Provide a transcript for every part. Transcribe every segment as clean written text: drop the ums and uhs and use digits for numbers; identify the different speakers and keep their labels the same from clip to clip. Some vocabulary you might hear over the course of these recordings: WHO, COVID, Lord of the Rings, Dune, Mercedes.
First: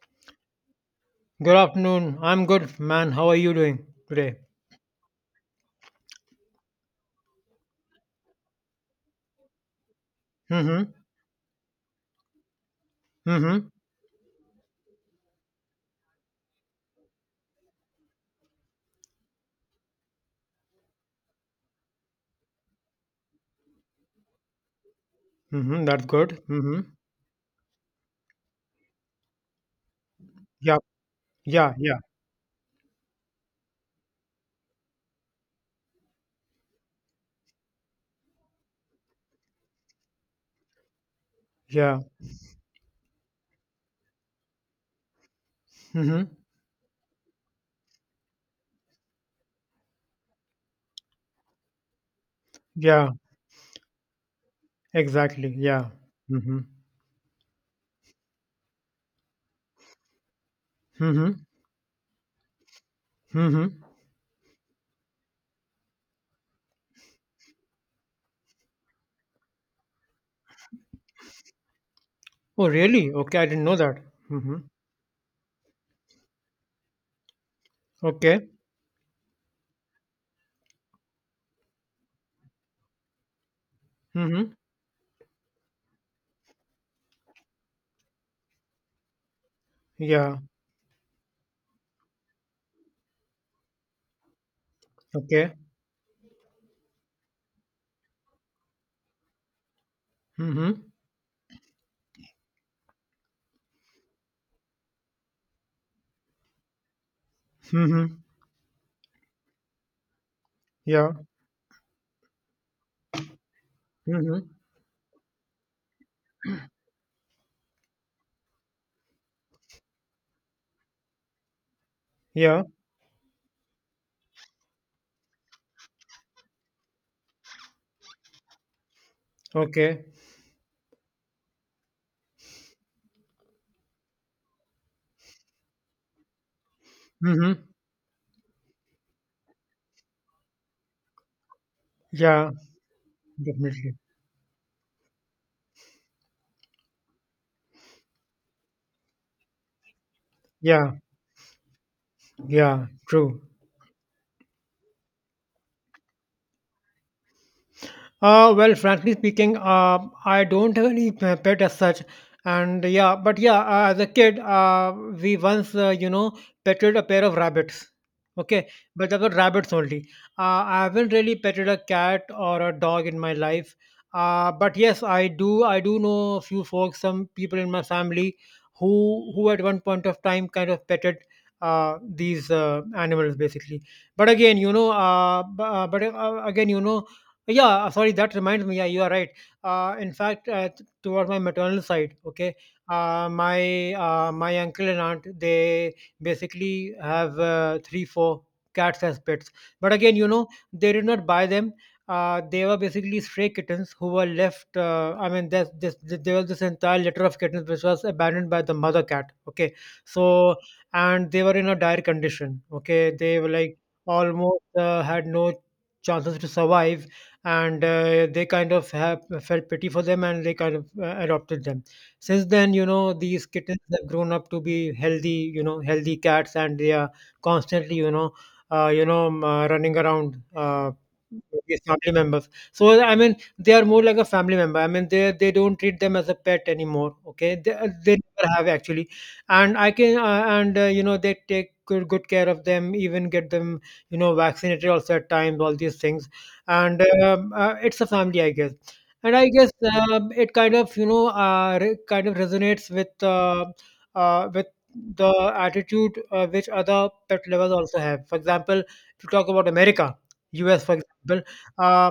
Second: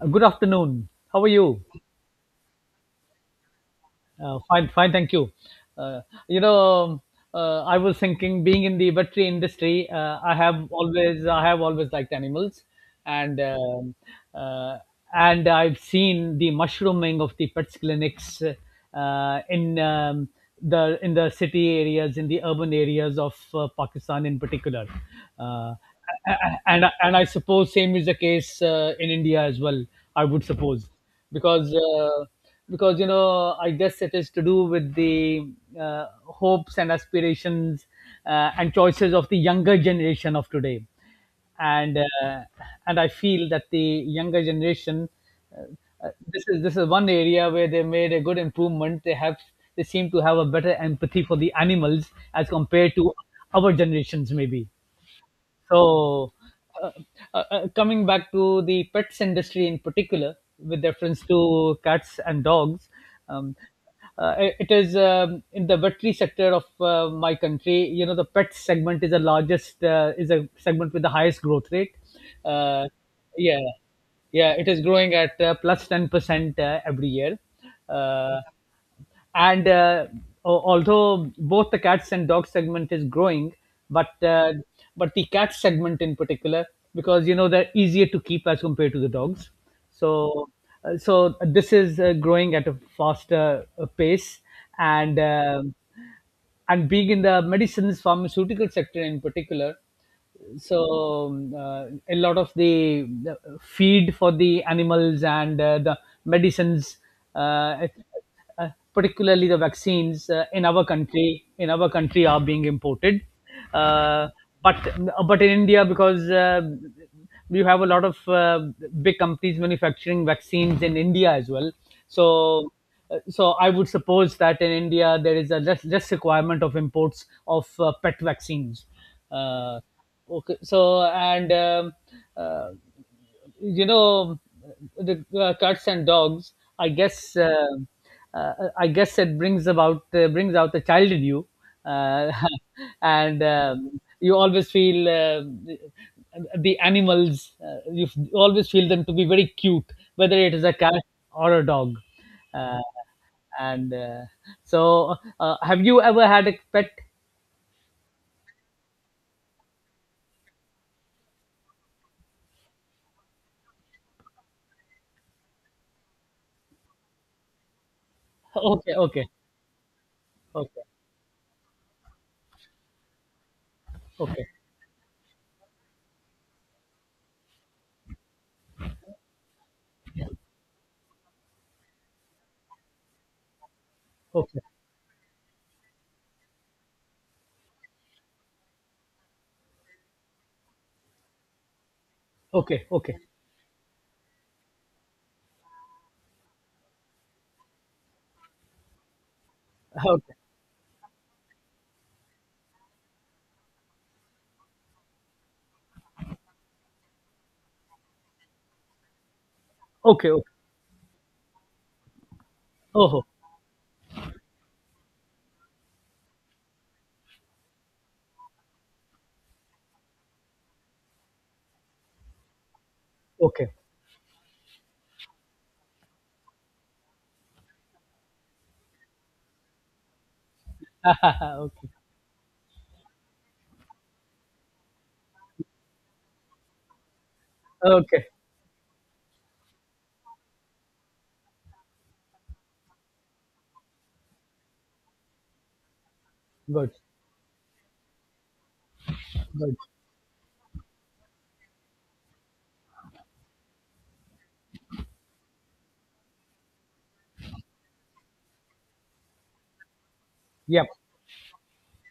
Speaker 1: Good afternoon. How are
Speaker 2: Good
Speaker 1: you?
Speaker 2: afternoon. I'm good, man. How are you doing today?
Speaker 1: Fine, fine. Thank you. Uh, you know, I was thinking, being in the veterinary industry,
Speaker 2: Mm-hmm.
Speaker 1: I have always liked animals, and
Speaker 2: Mm-hmm.
Speaker 1: um, uh, and I've seen the mushrooming of the pets clinics in the in the city areas, in the urban areas of Pakistan, in particular. Uh, a-
Speaker 2: Mm-hmm. That's
Speaker 1: a-
Speaker 2: good. Mm-hmm.
Speaker 1: and and I suppose same is the case in India as well. I would
Speaker 2: Yeah.
Speaker 1: suppose
Speaker 2: Yeah.
Speaker 1: because.
Speaker 2: Yeah.
Speaker 1: Because I guess it is to do with the hopes and aspirations and choices of the younger generation of today, and
Speaker 2: Yeah.
Speaker 1: uh, and I feel that the younger generation, uh,
Speaker 2: Mm-hmm.
Speaker 1: this is one area where they made a good improvement. They seem to have a better empathy for the animals as compared
Speaker 2: Yeah.
Speaker 1: to our generations, maybe.
Speaker 2: Exactly. Yeah.
Speaker 1: so,
Speaker 2: Mm-hmm.
Speaker 1: uh, uh, uh, coming back to the pets industry in particular, with reference
Speaker 2: Mm-hmm.
Speaker 1: to cats and dogs, um,
Speaker 2: Mm-hmm.
Speaker 1: it is, in the veterinary sector of my country. You know, the pet segment is the largest, is a segment with the highest growth rate.
Speaker 2: Oh,
Speaker 1: Uh,
Speaker 2: really? Okay. I
Speaker 1: yeah,
Speaker 2: didn't know that.
Speaker 1: yeah,
Speaker 2: Mm-hmm.
Speaker 1: it is growing at plus 10% every year. Uh,
Speaker 2: Okay.
Speaker 1: and uh, Although both the cats and dogs segment is growing, but
Speaker 2: Mm-hmm.
Speaker 1: uh, but the cat segment in particular, because they're easier to keep as compared to the dogs,
Speaker 2: Yeah.
Speaker 1: so so this is growing at a faster pace. and
Speaker 2: Okay.
Speaker 1: um and being in the medicines pharmaceutical sector in particular,
Speaker 2: Mm-hmm.
Speaker 1: a lot of the feed for the animals and the medicines, uh,
Speaker 2: Mm-hmm.
Speaker 1: uh, particularly the vaccines, in our
Speaker 2: Yeah.
Speaker 1: country in our country are being imported. uh,
Speaker 2: Mm-hmm.
Speaker 1: but but in India, because you have a lot of big companies manufacturing vaccines in India as well.
Speaker 2: Yeah.
Speaker 1: So, so I would suppose that in India there is a less requirement of imports of pet vaccines. Uh,
Speaker 2: Okay.
Speaker 1: okay, so, and uh, you know the cats and dogs, i guess uh,
Speaker 2: Mm-hmm.
Speaker 1: I guess it brings out the child in you. Uh,
Speaker 2: Yeah.
Speaker 1: and
Speaker 2: Definitely.
Speaker 1: um, you always feel the animals, always feel them to be very cute, whether it is a
Speaker 2: Yeah.
Speaker 1: cat or a dog. Uh,
Speaker 2: Yeah. True.
Speaker 1: and so have you ever had a pet?
Speaker 2: Well, frankly speaking, I don't have any pet as such, and yeah, but yeah, as a kid, we once petted a pair of rabbits. Okay,
Speaker 1: Okay,
Speaker 2: but they
Speaker 1: okay,
Speaker 2: were rabbits only. I
Speaker 1: okay,
Speaker 2: haven't really petted a cat or a dog in my life.
Speaker 1: okay,
Speaker 2: But yes, I do. I do know a few folks, some people in my family, who at one point of time kind of petted these animals, basically. But again,
Speaker 1: okay,
Speaker 2: you know, b- but again, yeah, sorry, that reminds me. Yeah, you are right. In fact, towards my maternal side, okay,
Speaker 1: okay, okay,
Speaker 2: my uncle and aunt they basically have three, four cats as pets. But
Speaker 1: okay,
Speaker 2: again, you
Speaker 1: okay,
Speaker 2: know, they did not buy them. They were basically stray kittens who were left. I mean, there was this entire litter of kittens which was abandoned by the mother cat. Okay,
Speaker 1: okay.
Speaker 2: so and they were in a dire condition. Okay,
Speaker 1: Oh,
Speaker 2: they were like almost had no chances to survive, and they kind of have felt pity for them and they kind of adopted them. Since then, you know, these
Speaker 1: okay.
Speaker 2: kittens have grown up to be healthy, you know, healthy cats, and they are constantly, you know, running around with
Speaker 1: Okay.
Speaker 2: family members. So I mean they are more like a family member. I mean they don't treat them as a pet anymore, okay, they
Speaker 1: Okay.
Speaker 2: never have actually. And I can and you know, they take good care of them, even get them, you know, vaccinated also at times, all these things.
Speaker 1: Good.
Speaker 2: And it's a family, I guess, and I guess
Speaker 1: Good.
Speaker 2: it kind of, you know, kind of resonates with the attitude which other pet lovers also have. For example, to talk about America, US
Speaker 1: Yep.
Speaker 2: for example, uh,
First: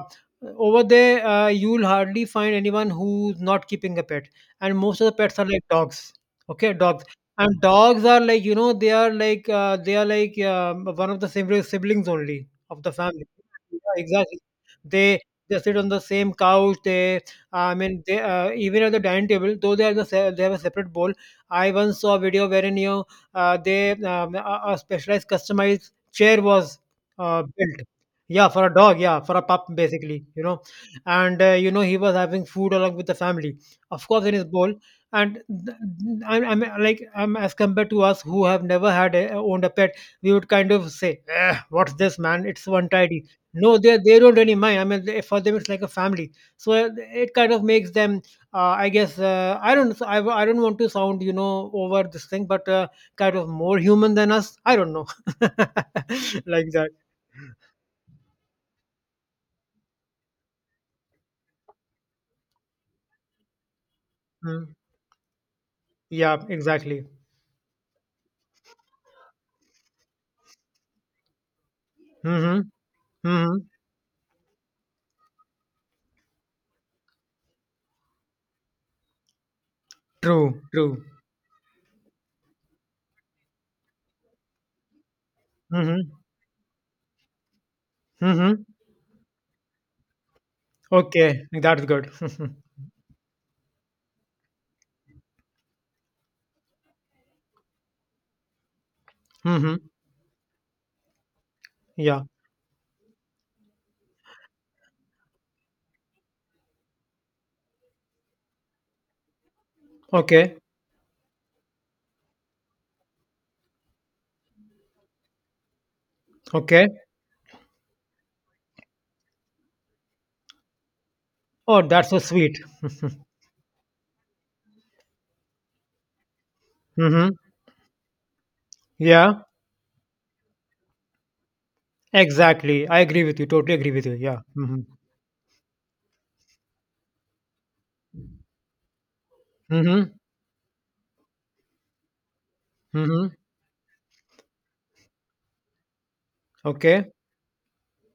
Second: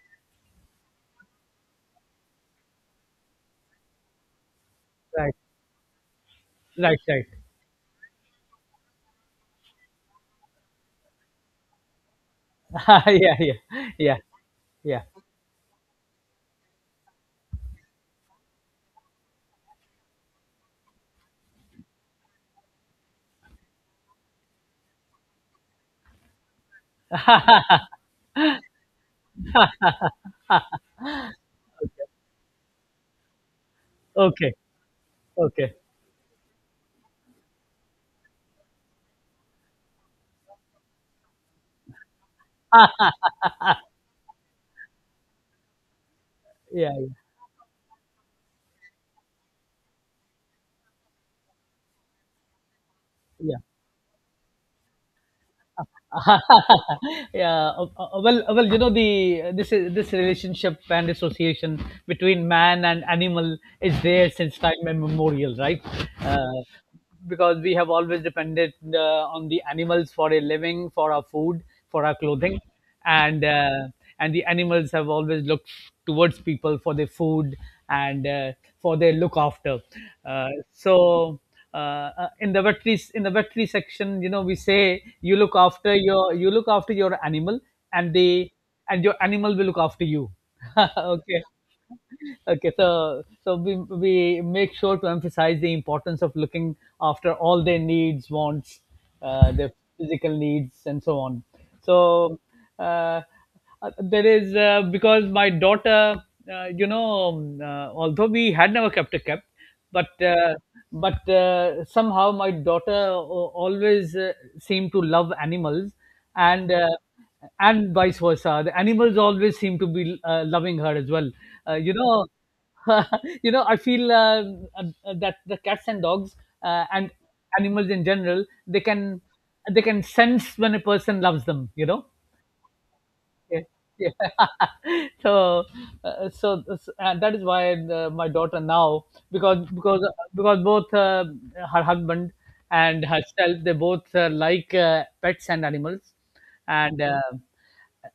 Speaker 2: over there, you'll hardly find anyone who's not keeping a pet, and most of the
Speaker 1: Right.
Speaker 2: pets are like dogs. Okay,
Speaker 1: Right.
Speaker 2: dogs.
Speaker 1: Right.
Speaker 2: And dogs are like, you know, they are like one of the siblings only of the family.
Speaker 1: Yeah. Yeah.
Speaker 2: Yeah,
Speaker 1: Yeah.
Speaker 2: exactly.
Speaker 1: Yeah.
Speaker 2: They sit on the same couch. They, I mean, they even at the dining table, though they are the they have a separate bowl. I once saw a video wherein, you know, they a specialized customized chair was built. Yeah, for a dog. Yeah, for a pup, basically. You know, and you know, he was having food along with the family, of course, in his
Speaker 1: Okay.
Speaker 2: bowl. And
Speaker 1: Okay.
Speaker 2: th- I'm like, I'm as compared to us who have never had owned a pet, we would kind of say, "Eh, what's this, man? It's untidy." No, they don't really mind. I mean, they, for them it's like a family, so
Speaker 1: Yeah. Yeah.
Speaker 2: it kind of makes them. I guess I don't. So, I don't want to sound, you know, over this thing, but kind of
Speaker 1: Yeah.
Speaker 2: more human than us. I don't know, like that.
Speaker 1: Yeah. Well, you know, the this relationship and association between man and animal is there since
Speaker 2: Mm.
Speaker 1: time immemorial, right?
Speaker 2: Yeah,
Speaker 1: Uh,
Speaker 2: exactly.
Speaker 1: because we have always depended on the animals for a living, for our food, for our clothing.
Speaker 2: Hmm.
Speaker 1: and
Speaker 2: Hmm.
Speaker 1: uh, and the animals have always looked towards people for their food, and for their look after. Uh,
Speaker 2: True. True.
Speaker 1: so uh, in the veterinary section, you know, we say you look after
Speaker 2: Hmm.
Speaker 1: your animal, and they
Speaker 2: Hmm.
Speaker 1: and your animal will look after you. Okay,
Speaker 2: Okay, that's good.
Speaker 1: okay. So we make sure to emphasize the importance of looking after all their needs, wants, their
Speaker 2: Hmm.
Speaker 1: physical needs, and so on.
Speaker 2: Yeah.
Speaker 1: So uh, uh, there is, because my daughter, although we had never kept a cat, but uh,
Speaker 2: Okay.
Speaker 1: but somehow my daughter always seemed to love animals, and
Speaker 2: Okay.
Speaker 1: uh, and vice versa, the animals always seem to be loving her as well. uh,
Speaker 2: Oh,
Speaker 1: you
Speaker 2: that's so
Speaker 1: know
Speaker 2: sweet.
Speaker 1: I feel that the cats and dogs, and
Speaker 2: Hmm.
Speaker 1: animals in general, they can
Speaker 2: Yeah.
Speaker 1: they can sense when a person loves them.
Speaker 2: Exactly. I agree with you.
Speaker 1: Yeah,
Speaker 2: Totally agree with you. Yeah. Mhm.
Speaker 1: yeah. so, so, and that is why my daughter now, because because
Speaker 2: Mhm.
Speaker 1: because both, her husband and
Speaker 2: Mhm.
Speaker 1: herself, they both like pets and animals, and
Speaker 2: Okay.
Speaker 1: uh,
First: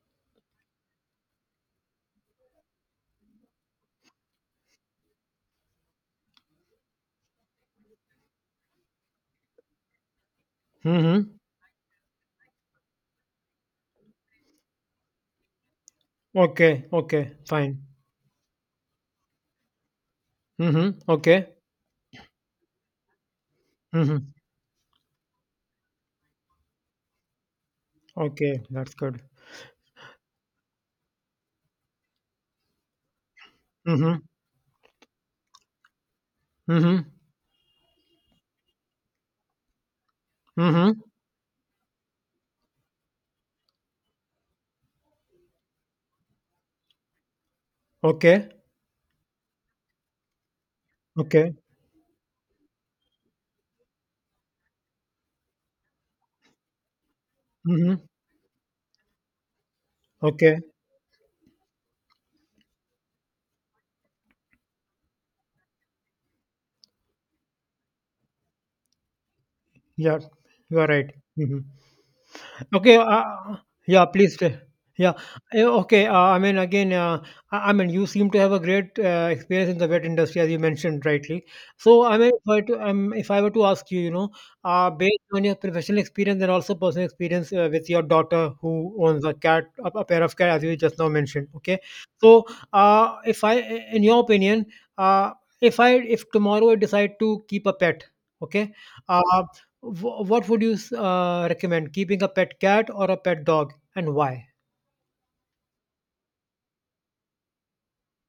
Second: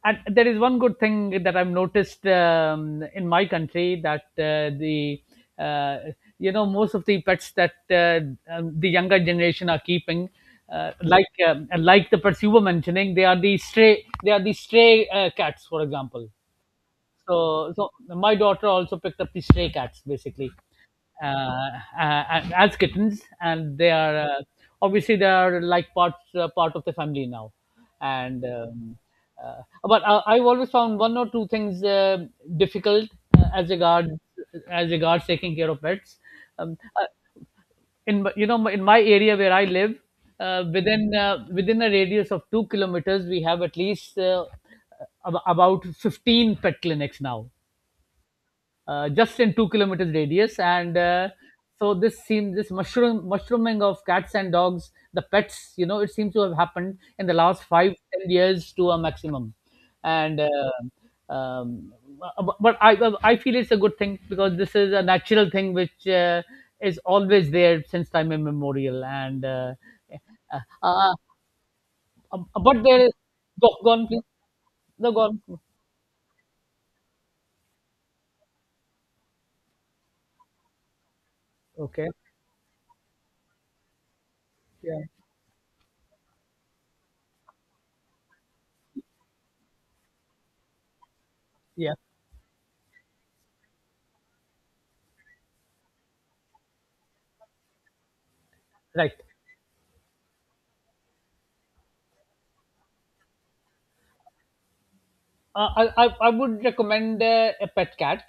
Speaker 1: and there is one good thing that I've noticed, in my country, that the uh, most of the pets that the younger generation are keeping.
Speaker 2: Mhm.
Speaker 1: Like the pets you were mentioning, they are the stray, cats, for example.
Speaker 2: Okay. Okay.
Speaker 1: So,
Speaker 2: Fine.
Speaker 1: my daughter also picked up the stray cats, basically,
Speaker 2: Mhm.
Speaker 1: uh,
Speaker 2: Okay.
Speaker 1: uh, as kittens, and they are,
Speaker 2: Mhm.
Speaker 1: obviously, they are like part of the family now. And
Speaker 2: Okay. That's good.
Speaker 1: but I, I've always found one or two things difficult, uh, as regards
Speaker 2: Mhm.
Speaker 1: as regards taking care of pets. Um, uh,
Speaker 2: Mhm.
Speaker 1: in my area where I live,
Speaker 2: Mhm.
Speaker 1: within a radius of 2 kilometers, we have at least, about 15 pet clinics now,
Speaker 2: Okay.
Speaker 1: just in 2 kilometers radius, and
Speaker 2: Okay.
Speaker 1: so this seems, this mushrooming of cats and dogs, the pets, it seems to have happened in the last five
Speaker 2: Mhm.
Speaker 1: ten years to a maximum. and
Speaker 2: Okay.
Speaker 1: uh, um, bu- but I, I feel it's a good thing, because this is a natural thing which is always there since time immemorial. And
Speaker 2: Yeah.
Speaker 1: uh,
Speaker 2: You are right.
Speaker 1: uh,
Speaker 2: Mhm.
Speaker 1: but
Speaker 2: Okay,
Speaker 1: there is—
Speaker 2: uh,
Speaker 1: go, go
Speaker 2: yeah,
Speaker 1: on, please.
Speaker 2: please.
Speaker 1: No,
Speaker 2: Yeah,
Speaker 1: go on.
Speaker 2: Okay. I mean, again, I mean, you seem to have a great experience in the vet industry, as you mentioned rightly. So,
Speaker 1: Okay.
Speaker 2: I mean, if I were to ask you, you know,
Speaker 1: Yeah,
Speaker 2: based on your professional experience and also personal experience with your daughter who owns a cat, a pair of cats, as you just now mentioned, okay.
Speaker 1: yeah,
Speaker 2: So, if I, in your opinion, uh, if tomorrow I decide to keep a pet, okay,
Speaker 1: right.
Speaker 2: uh, what would you recommend, keeping a pet cat or a pet dog, and why?
Speaker 1: I would recommend a pet cat,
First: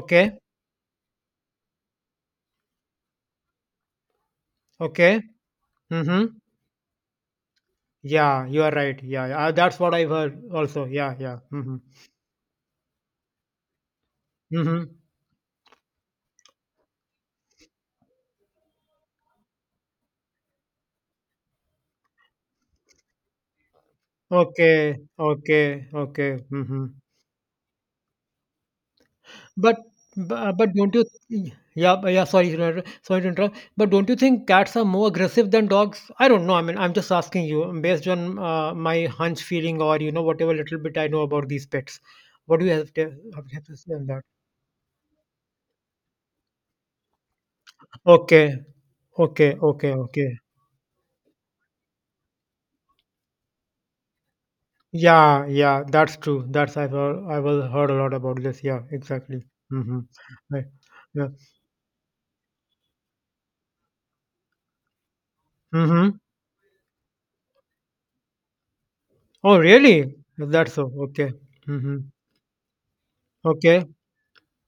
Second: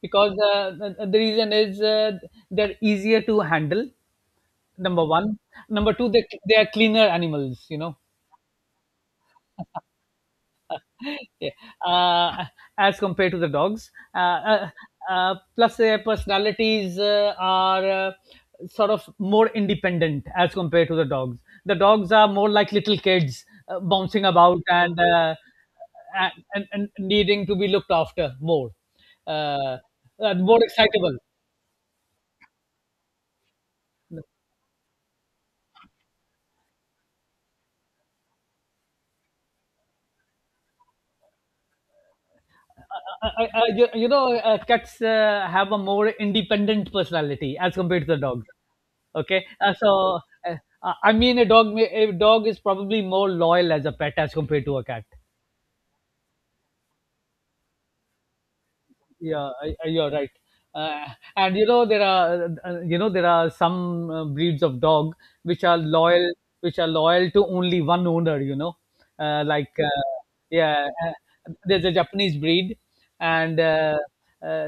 Speaker 1: because the reason is, they're easier to handle. Number
Speaker 2: Okay.
Speaker 1: one, number two, they
Speaker 2: Mm-hmm.
Speaker 1: they are cleaner animals. You know.
Speaker 2: Yeah, you are right. Yeah, yeah. That's what I've heard also. Yeah, yeah.
Speaker 1: Yeah.
Speaker 2: Mm-hmm.
Speaker 1: Uh, as compared to the dogs.
Speaker 2: Mm-hmm.
Speaker 1: Plus, their personalities are sort of more independent as compared to the dogs. The dogs are more like little kids, bouncing about,
Speaker 2: Okay,
Speaker 1: and, uh,
Speaker 2: okay, okay.
Speaker 1: and, and
Speaker 2: Mm-hmm.
Speaker 1: and needing to be looked after more,
Speaker 2: but
Speaker 1: uh,
Speaker 2: bu-
Speaker 1: more
Speaker 2: but don't you
Speaker 1: excitable.
Speaker 2: Yeah, but yeah, sorry to sorry to interrupt, but don't you think cats are more aggressive than dogs? I don't know, I mean, I'm just asking you based on my hunch feeling, or you know, whatever little bit I know about these pets. What do you have to
Speaker 1: I, you,
Speaker 2: say on
Speaker 1: you
Speaker 2: that?
Speaker 1: know, Cats have a more independent personality as compared to the dogs.
Speaker 2: Okay,
Speaker 1: Okay,
Speaker 2: okay.
Speaker 1: uh, I mean, a dog is probably more loyal as a pet as compared to a cat.
Speaker 2: Yeah, yeah, that's true. That's, I've heard, I was heard a lot about this. Yeah, exactly.
Speaker 1: Yeah,
Speaker 2: Mm-hmm.
Speaker 1: you're right.
Speaker 2: Right.
Speaker 1: uh,
Speaker 2: Yeah.
Speaker 1: and you know there are some breeds of dog which are
Speaker 2: Mm-hmm.
Speaker 1: loyal which are loyal to only one owner. uh,
Speaker 2: Oh,
Speaker 1: like uh,
Speaker 2: really? That's
Speaker 1: yeah,
Speaker 2: so. Okay.
Speaker 1: there's a
Speaker 2: Mm-hmm.
Speaker 1: Japanese breed, and
Speaker 2: Okay.
Speaker 1: uh,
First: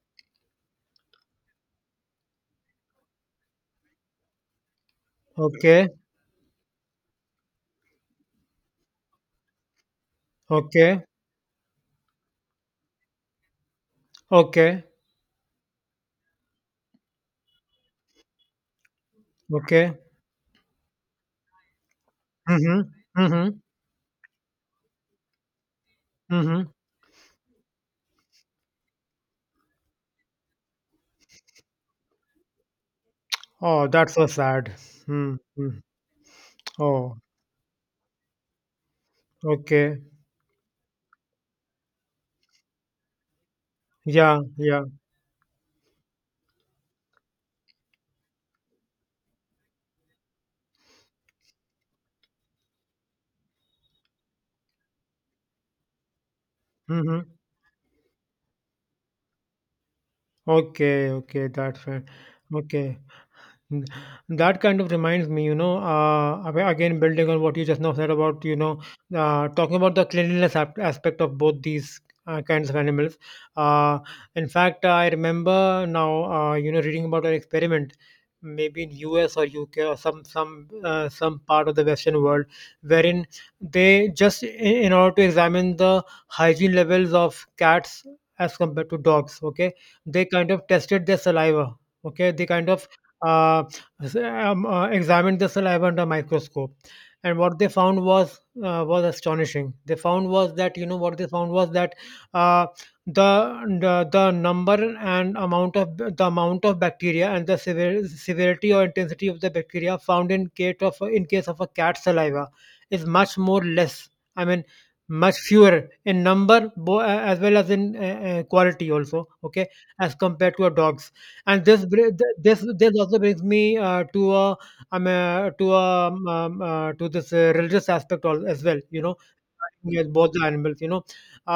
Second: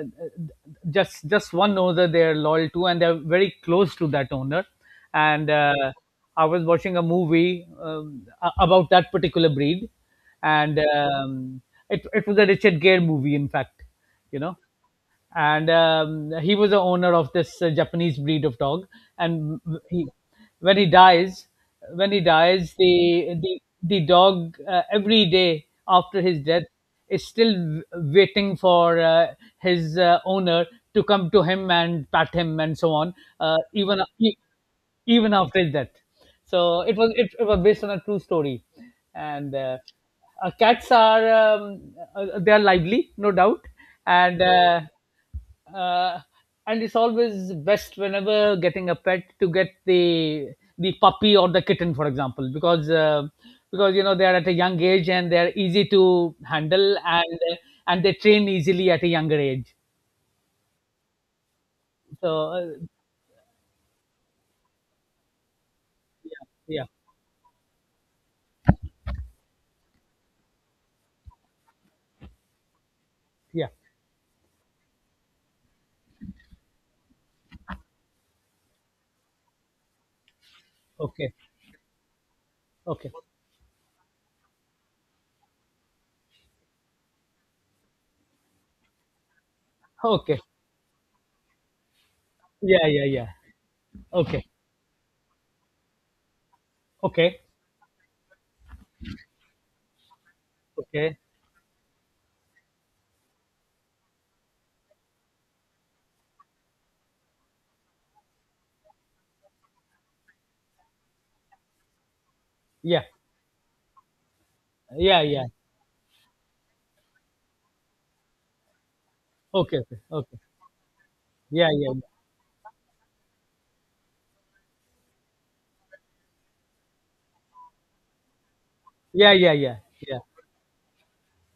Speaker 1: just one owner they're loyal to, and they're very close to that owner, and
Speaker 2: Okay.
Speaker 1: I was watching a movie, about that particular breed, and
Speaker 2: Okay.
Speaker 1: um, it was a Richard Gere movie, in fact. You know
Speaker 2: Okay.
Speaker 1: and He was the owner of this Japanese breed of dog. And
Speaker 2: Okay.
Speaker 1: he, when he dies,
Speaker 2: Mm-hmm.
Speaker 1: the
Speaker 2: Mm-hmm.
Speaker 1: the the dog, every day after his death,
Speaker 2: Mm-hmm.
Speaker 1: is still waiting for his owner to come to him and pat him and so on. Uh,
Speaker 2: Oh,
Speaker 1: even
Speaker 2: that's so
Speaker 1: e-
Speaker 2: sad.
Speaker 1: even
Speaker 2: Mm-hmm.
Speaker 1: after that. So it was
Speaker 2: Oh,
Speaker 1: it, it was based on a true story. And
Speaker 2: okay.
Speaker 1: cats are They are lively, no doubt,
Speaker 2: Yeah,
Speaker 1: and
Speaker 2: yeah.
Speaker 1: uh, and it's always best, whenever getting a pet, to get the puppy or the kitten, for example, because they are at a young age and they are easy to handle,
Speaker 2: Mm-hmm.
Speaker 1: and they train easily at a younger age.
Speaker 2: Okay, okay, that's fine.
Speaker 1: So,
Speaker 2: Okay. Mm. That kind of reminds me, you know,
Speaker 1: yeah,
Speaker 2: again building on what you just now said about, you know, talking about the cleanliness aspect of both these kinds of animals.
Speaker 1: yeah,
Speaker 2: Uh, in fact, I remember now, you know, reading about an experiment, maybe in US or UK or
Speaker 1: okay,
Speaker 2: some part of the Western world,
Speaker 1: okay,
Speaker 2: wherein they just in order to examine the hygiene levels of cats as compared to dogs. Okay, they
Speaker 1: okay.
Speaker 2: kind of tested their saliva. Okay, they kind
Speaker 1: Yeah,
Speaker 2: of
Speaker 1: yeah, yeah.
Speaker 2: uh,
Speaker 1: Okay,
Speaker 2: examined the saliva under microscope, and
Speaker 1: okay,
Speaker 2: what they found was, was astonishing,
Speaker 1: okay.
Speaker 2: they found was that uh, the number and amount of the amount of bacteria, and the severity or intensity of the bacteria found in case of, in case of a cat saliva
Speaker 1: Yeah,
Speaker 2: is much more less, I mean,
Speaker 1: yeah,
Speaker 2: much
Speaker 1: yeah.
Speaker 2: fewer in number, as well as in quality also, okay,
Speaker 1: Okay, okay,
Speaker 2: as
Speaker 1: okay.
Speaker 2: compared to a dog's. And
Speaker 1: Yeah,
Speaker 2: this
Speaker 1: yeah,
Speaker 2: this this also brings me to a to a to this religious aspect as well, you know,
Speaker 1: yeah, yeah, yeah,
Speaker 2: with both the animals, you know.